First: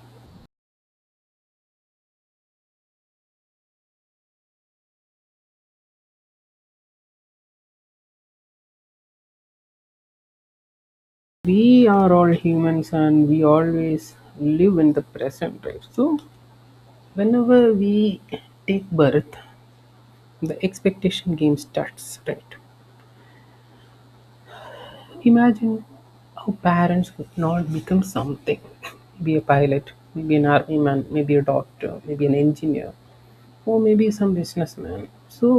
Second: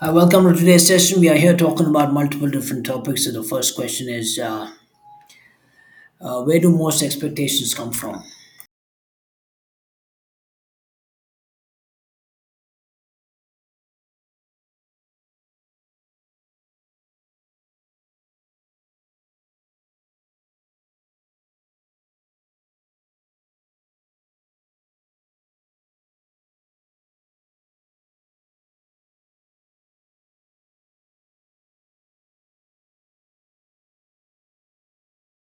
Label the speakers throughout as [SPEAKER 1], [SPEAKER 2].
[SPEAKER 1] Welcome to today's session. We are here talking about multiple different topics. So the first question is, where do most expectations come from?
[SPEAKER 2] We are all humans and we always live in the present, right? So whenever we take birth, the expectation game starts, right? Imagine how parents would not become something, maybe a pilot, maybe an army man, maybe a doctor, maybe an engineer, or maybe some businessman. So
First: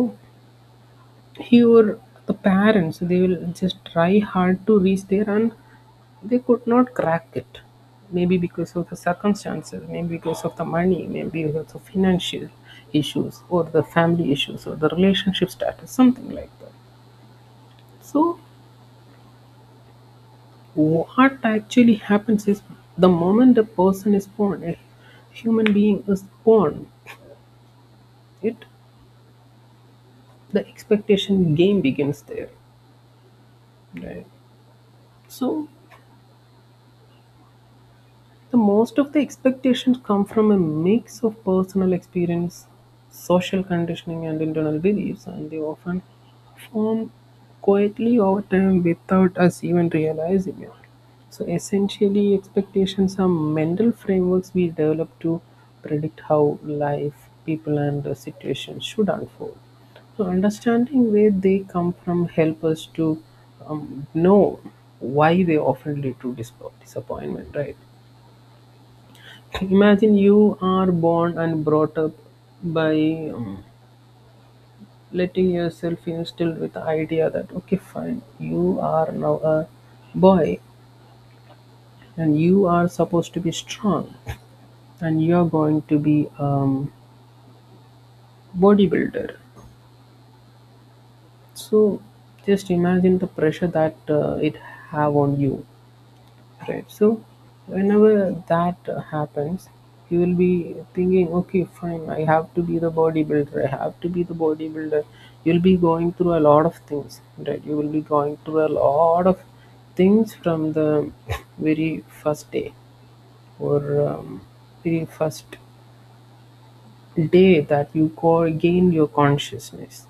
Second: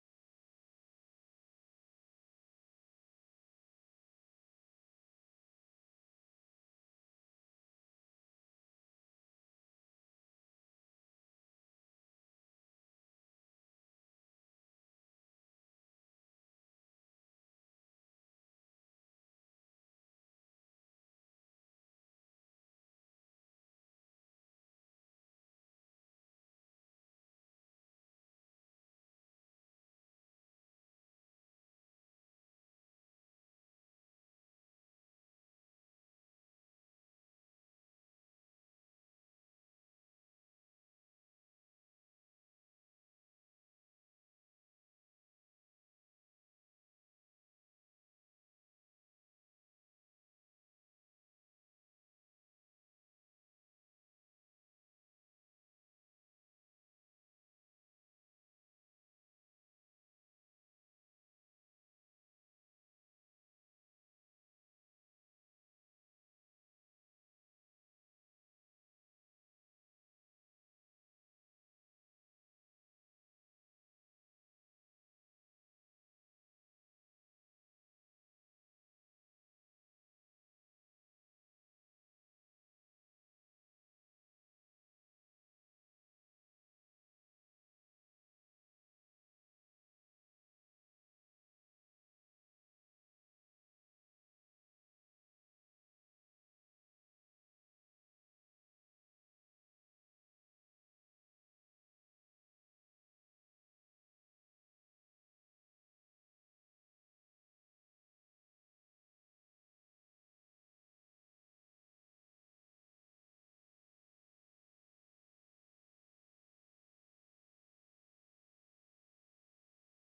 [SPEAKER 2] here, the parents, they will just try hard to reach there, and they could not crack it. Maybe because of the circumstances, maybe because of the money, maybe because of financial issues, or the family issues, or the relationship status, something like that. So, what actually happens is the moment a person is born, a human being is born, it the expectation game begins there. Right. So the most of the expectations come from a mix of personal experience, social conditioning, and internal beliefs, and they often form quietly over time without us even realizing it. So, essentially, expectations are mental frameworks we develop to predict how life, people, and situations should unfold. So understanding where they come from help us to know why they often lead to disappointment, right? Imagine you are born and brought up by letting yourself instilled with the idea that okay, fine, you are now a boy, and you are supposed to be strong, and you are going to be bodybuilder. So just imagine the pressure that it have on you. Right. So whenever that happens, you will be thinking, okay, fine, I have to be the bodybuilder. I have to be the bodybuilder. You'll be going through a lot of things, right? You will be going through a lot of things from the very first day or very first day that you go gain your consciousness.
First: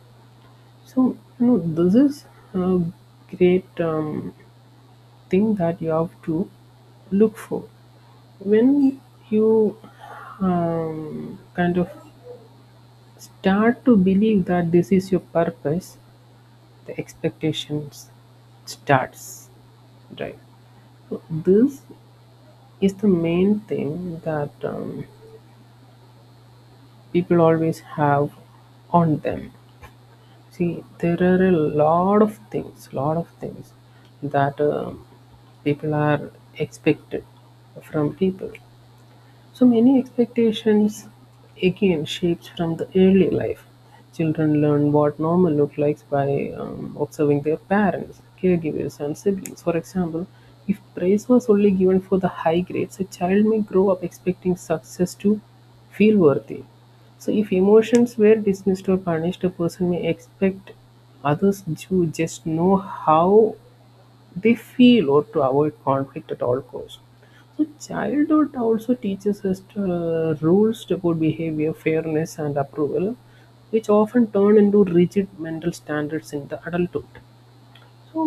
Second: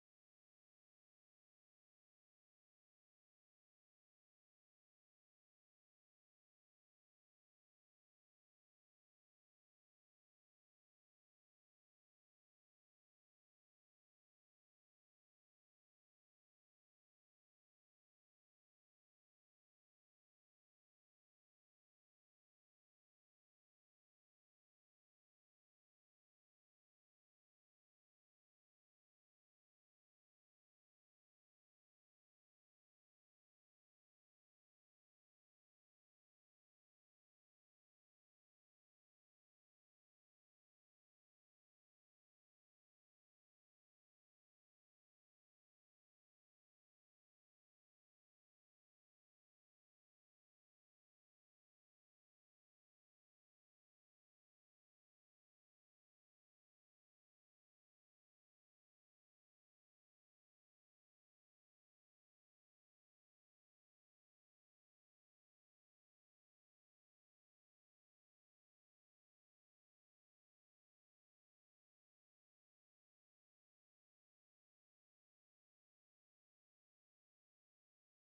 [SPEAKER 2] So you know this is a great thing that you have to look for when you kind of start to believe that this is your purpose, the expectations starts, right? So this is the main thing that people always have on them. See, there are a lot of things, that people are expected from people. So many expectations again shaped from the early life. Children learn what normal looks like by observing their parents, caregivers, and siblings. For example, if praise was only given for the high grades, a child may grow up expecting success to feel worthy. So, if emotions were dismissed or punished, a person may expect others to just know how they feel or to avoid conflict at all costs. So childhood also teaches us to, rules to good behavior, fairness, and approval, which often turn into rigid mental standards in the adulthood. So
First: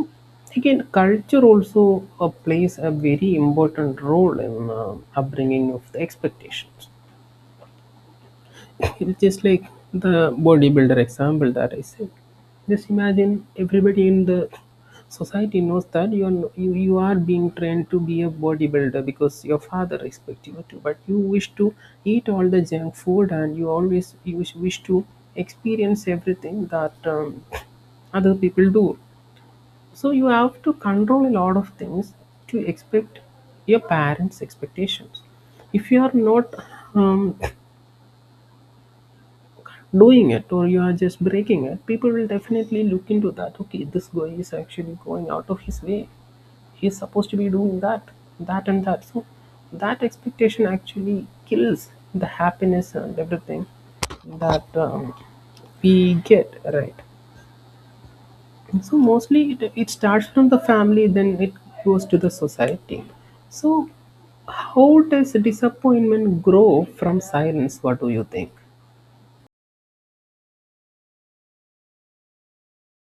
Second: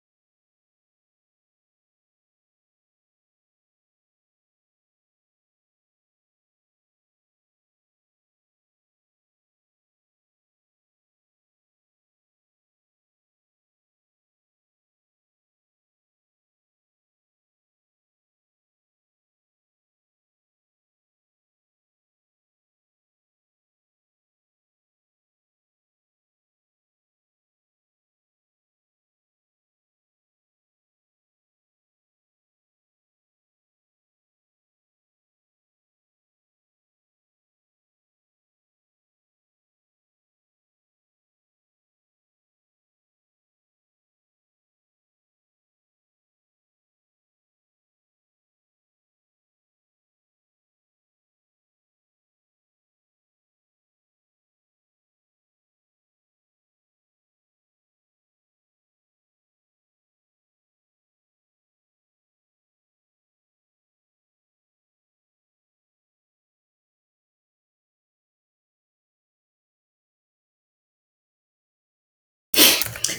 [SPEAKER 2] again, culture also plays a very important role in upbringing of the expectations. It's just like the bodybuilder example that I said. Just imagine everybody in the society knows that you are no, you are being trained to be a bodybuilder because your father expects you to, but you wish to eat all the junk food, and you always you wish to experience everything that other people do. So you have to control a lot of things to expect your parents' expectations. If you are not um, doing it or you are just breaking it, people will definitely look into that. Okay, this guy is actually going out of his way. He's supposed to be doing that, that, and that. So that expectation actually kills the happiness and everything that we get, right? So mostly it starts from the family, then it goes to the society. So, how does disappointment grow from silence? What do you think?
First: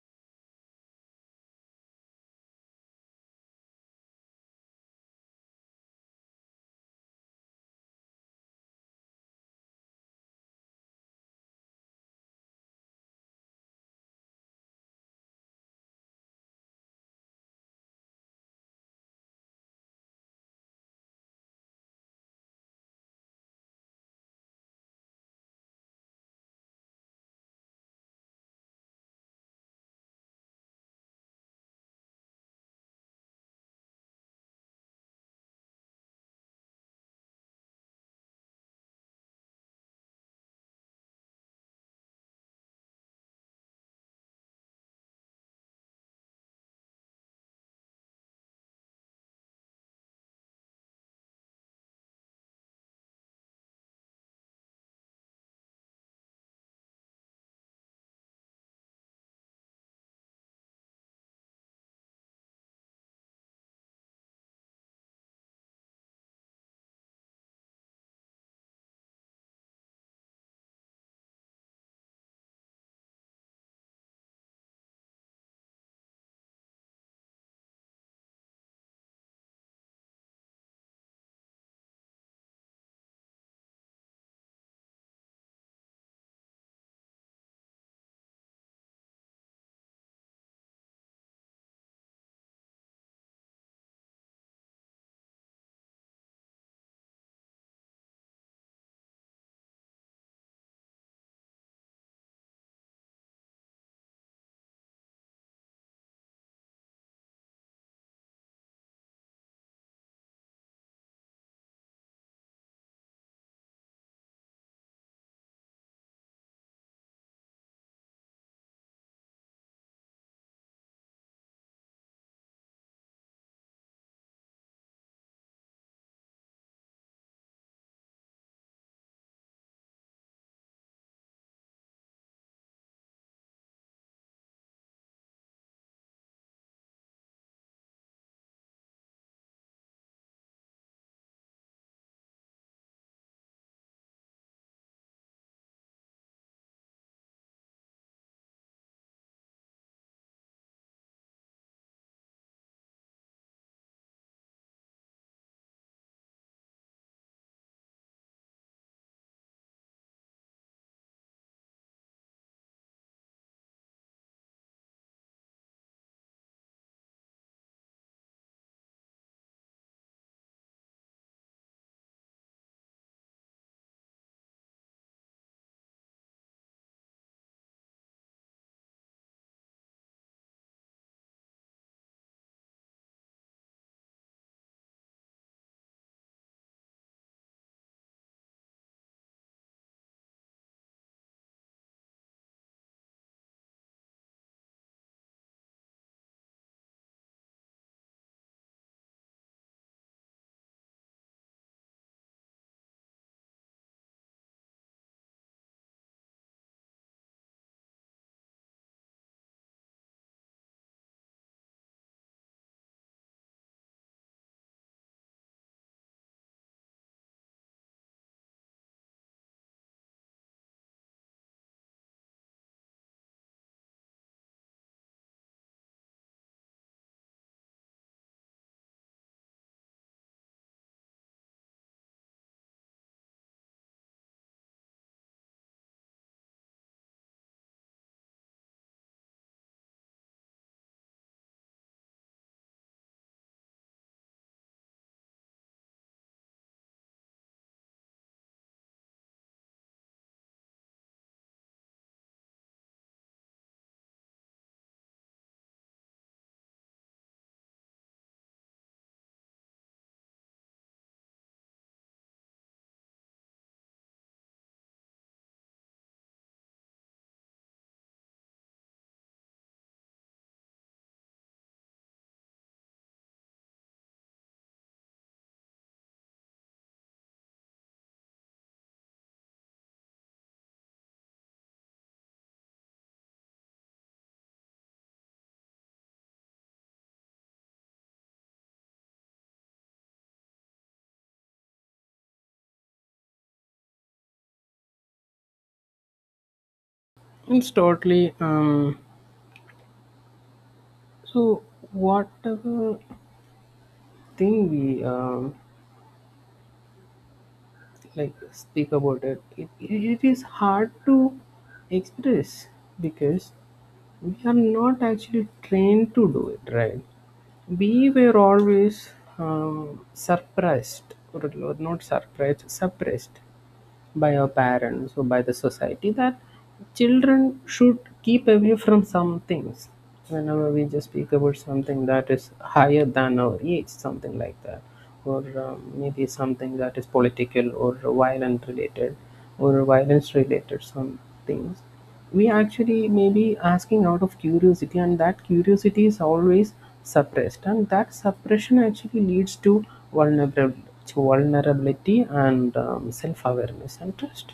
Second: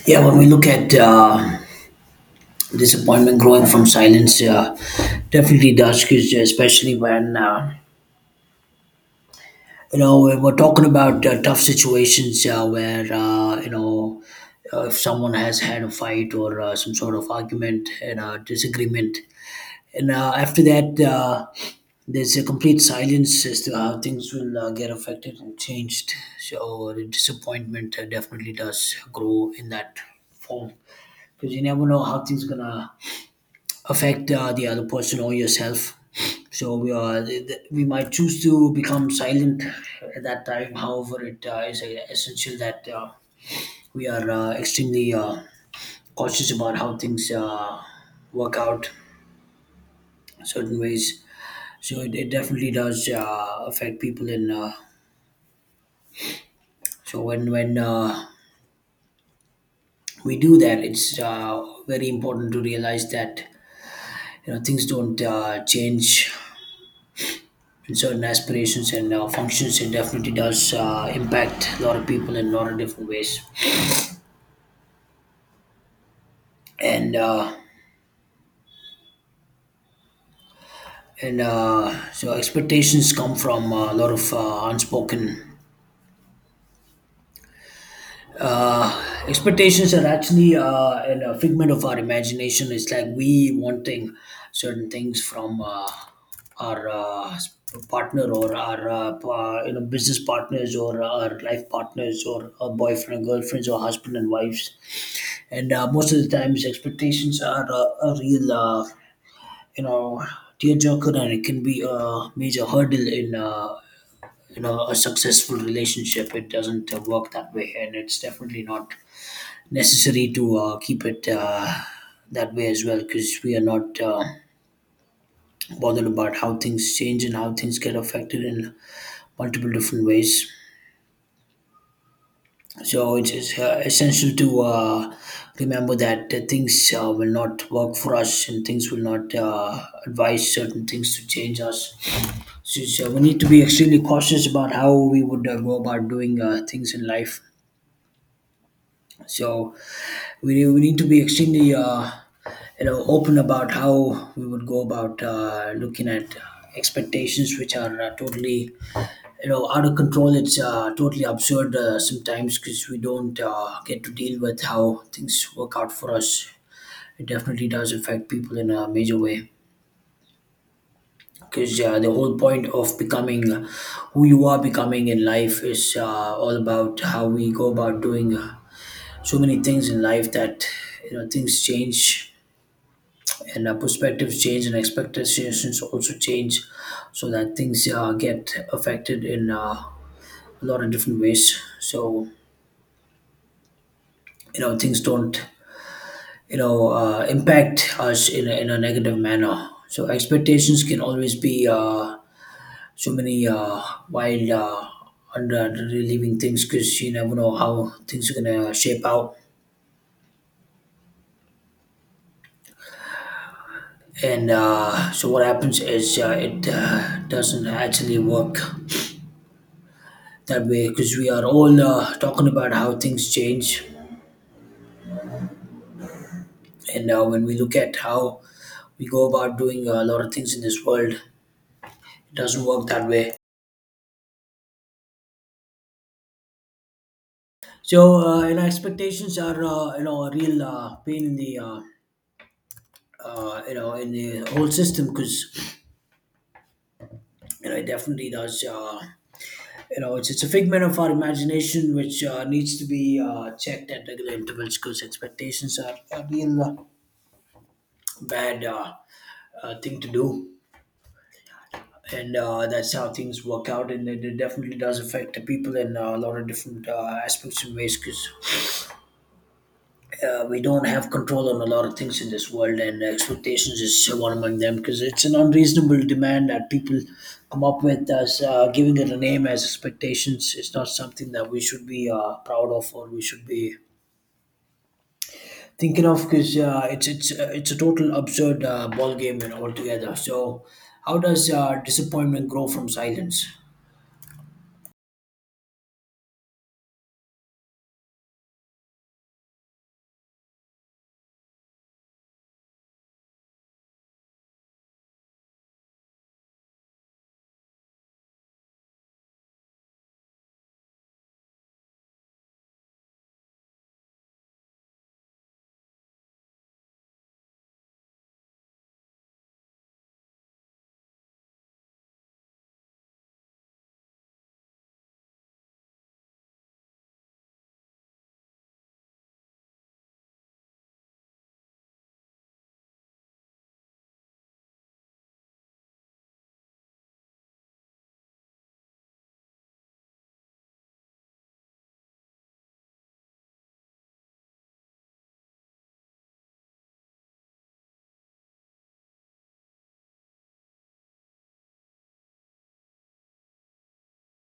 [SPEAKER 1] Yeah, when we look at disappointment growing from silence, definitely does, 'cause especially when you know when we're talking about tough situations where you know if someone has had a fight or some sort of argument and a disagreement. And after that, there's a complete silence as to how things will get affected and changed. So the disappointment definitely does grow in that form because you never know how things gonna affect the other person or yourself. So we are th- th- we might choose to become silent at that time. However, it is essential that we are extremely cautious about how things work out in certain ways, so it definitely does affect people in so when we do that, it's very important to realize that you know things don't change in certain aspirations and functions. It definitely does impact a lot of people in a lot of different ways. And uh, and So expectations come from a lot of unspoken expectations. Are actually a figment of our imagination. It's like we wanting certain things from our partner or our you know business partners or our life partners or our boyfriend girlfriends or husband and wives. And most of the times, expectations are a real you know tearjerker, and it can be a major hurdle in. You know, a successful relationship, it doesn't work that way, and it's definitely not necessary to keep it that way as well, because we are not bothered about how things change and how things get affected in multiple different ways. So it is essential to remember that things will not work for us and things will not advise certain things to change us. So, so we need to be extremely cautious about how we would go about doing things in life. So we need to be extremely you know open about how we would go about looking at expectations, which are totally, you know, out of control. It's totally absurd sometimes because we don't get to deal with how things work out for us. It definitely does affect people in a major way, because the whole point of becoming who you are becoming in life is all about how we go about doing so many things in life, that you know things change, and perspectives change and expectations also change, so that things get affected in a lot of different ways. So you know things don't, you know, impact us in a negative manner. So expectations can always be so many wild under relieving things, because you never know how things are going to shape out. And so what happens is it doesn't actually work that way, because we are all talking about how things change. And when we look at how we go about doing a lot of things in this world, it doesn't work that way. So you know expectations are, you know, a real pain in the you know in the whole system, because you know it definitely does you know, it's a figment of our imagination, which needs to be checked at regular intervals, because expectations are a real bad thing to do. And that's how things work out, and it definitely does affect the people in a lot of different aspects and ways, because we don't have control on a lot of things in this world, and expectations is so one among them, because it's an unreasonable demand that people come up with, as giving it a name as expectations. It's not something that we should be proud of or we should be thinking of, because it's a total absurd ball game and altogether. So how does disappointment grow from silence?
[SPEAKER 2] It's totally so whatever thing we like speak about it, it is hard to express because we are not actually trained to do it, right? We were always suppressed, or not surprised, suppressed by our parents or by the society that children should keep away from some things. Whenever we just speak about something that is higher than our age, something like that, or maybe something that is political or violent related or violence related, some things we actually may be asking out of curiosity, and that curiosity is always suppressed, and that suppression actually leads to vulnerability and self-awareness and trust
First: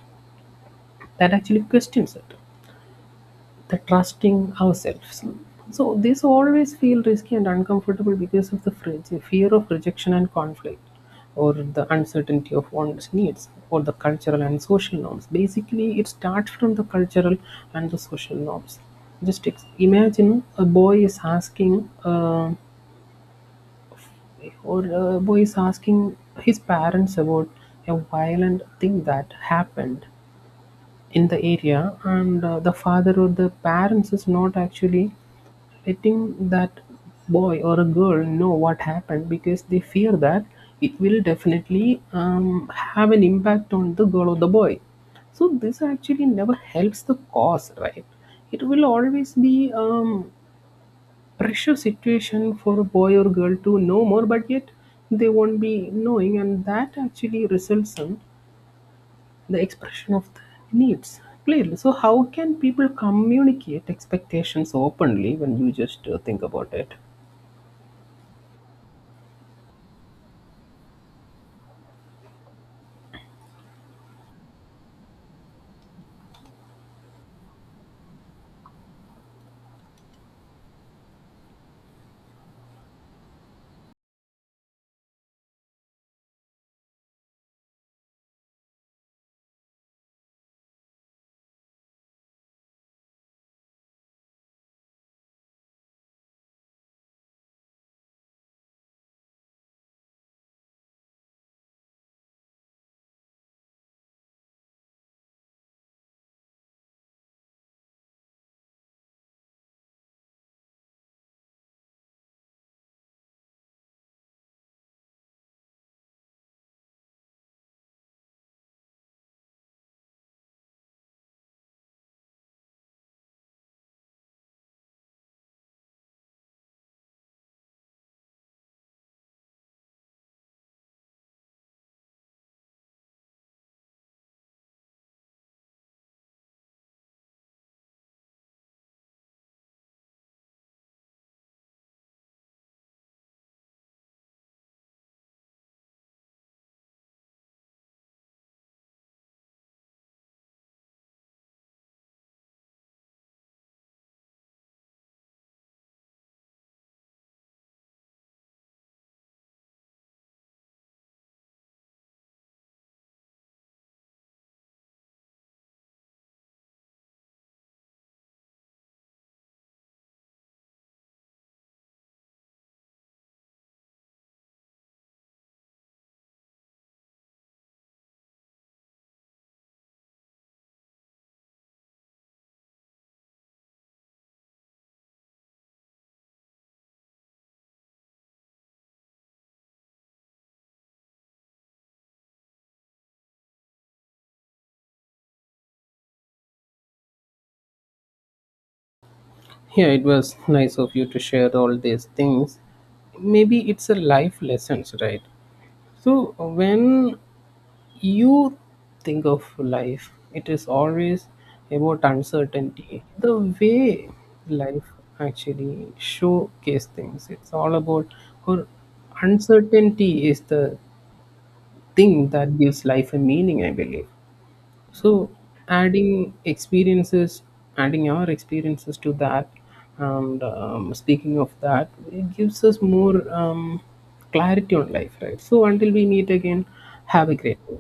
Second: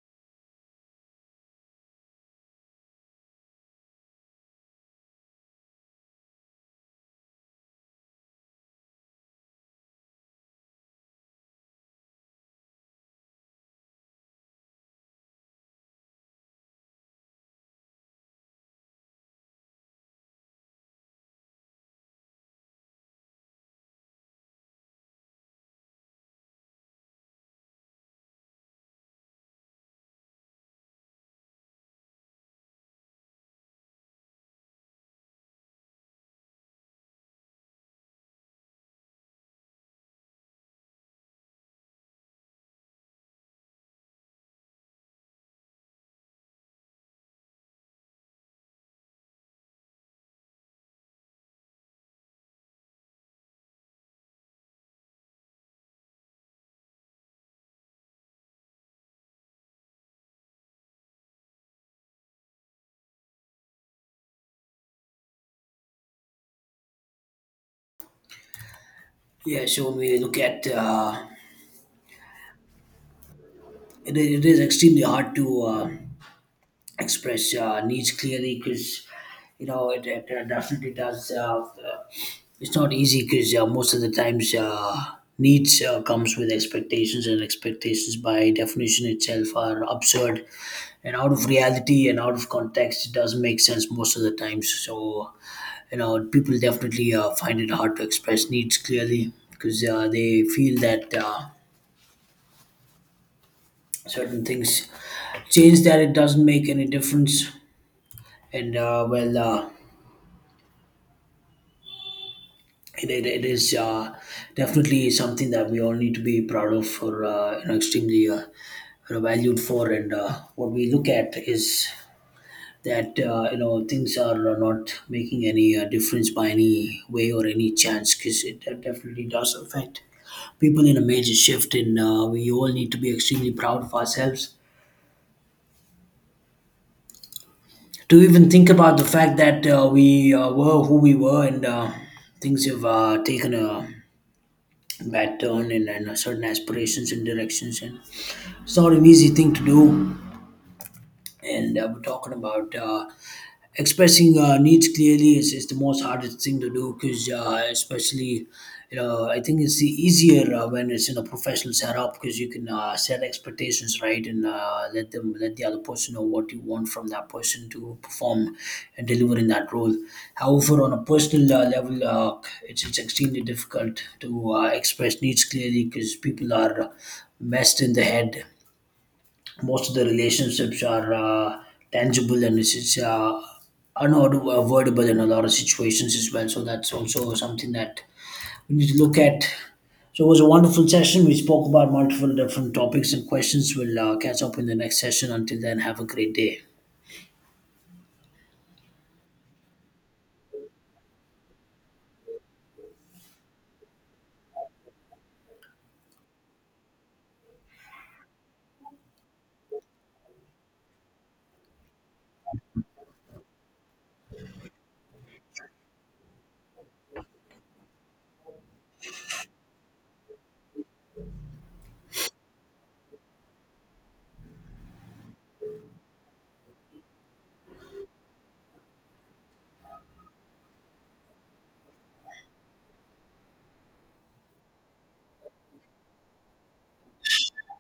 [SPEAKER 2] that actually questions it the trusting ourselves. So this always feel risky and uncomfortable because of the fear of rejection and conflict, or the uncertainty of one's needs, or the cultural and social norms. Basically, it starts from the cultural and the social norms. Just imagine a boy is asking, or a boy is asking his parents about a violent thing that happened in the area, and the father or the parents is not actually letting that boy or a girl know what happened because they fear that it will definitely have an impact on the girl or the boy. So this actually never helps the cause, right? It will always be pressure situation for a boy or girl to know more, but yet they won't be knowing, and that actually results in the expression of the needs clearly. So how can people communicate expectations openly when you just think about it?
[SPEAKER 1] Yeah, so when we look at it, it is extremely hard to express needs clearly, because you know it definitely does. Uh, it's not easy, because most of the times needs comes with expectations, and expectations by definition itself are absurd and out of reality and out of context. It doesn't make sense most of the times. So you know people definitely find it hard to express needs clearly, because they feel that certain things change, that it doesn't make any difference. And well it is definitely something that we all need to be proud of, or you know extremely, you know, valued for. And what we look at is that you know things are not making any difference by any way or any chance, because it definitely does affect people in a major shift. And we all need to be extremely proud of ourselves to even think about the fact that we were who we were, and things have taken a bad turn and certain aspirations and directions, and it's not an easy thing to do. And we're talking about expressing needs clearly is the most hardest thing to do, because especially, you know, I think it's the easier when it's in a professional setup, because you can set expectations right and let the other person know what you want from that person to perform and deliver in that role. However, on a personal level, it's extremely difficult to express needs clearly because people are messed in the head. Most of the relationships are tangible, and it's unavoidable in a lot of situations as well. So that's also something that we need to look at. So it was a wonderful session. We spoke about multiple different topics and questions. We'll catch up in the next session. Until then, have a great day.
[SPEAKER 2] Yeah, it was nice of you to share all these things. Maybe it's a life lessons, right? So when you think of life, it is always about uncertainty. The way life actually showcase things, it's all about, or uncertainty is the thing that gives life a meaning, I believe. So adding experiences, adding our experiences to that, and speaking of that, it gives us more clarity on life, right? So until we meet again, have a great day.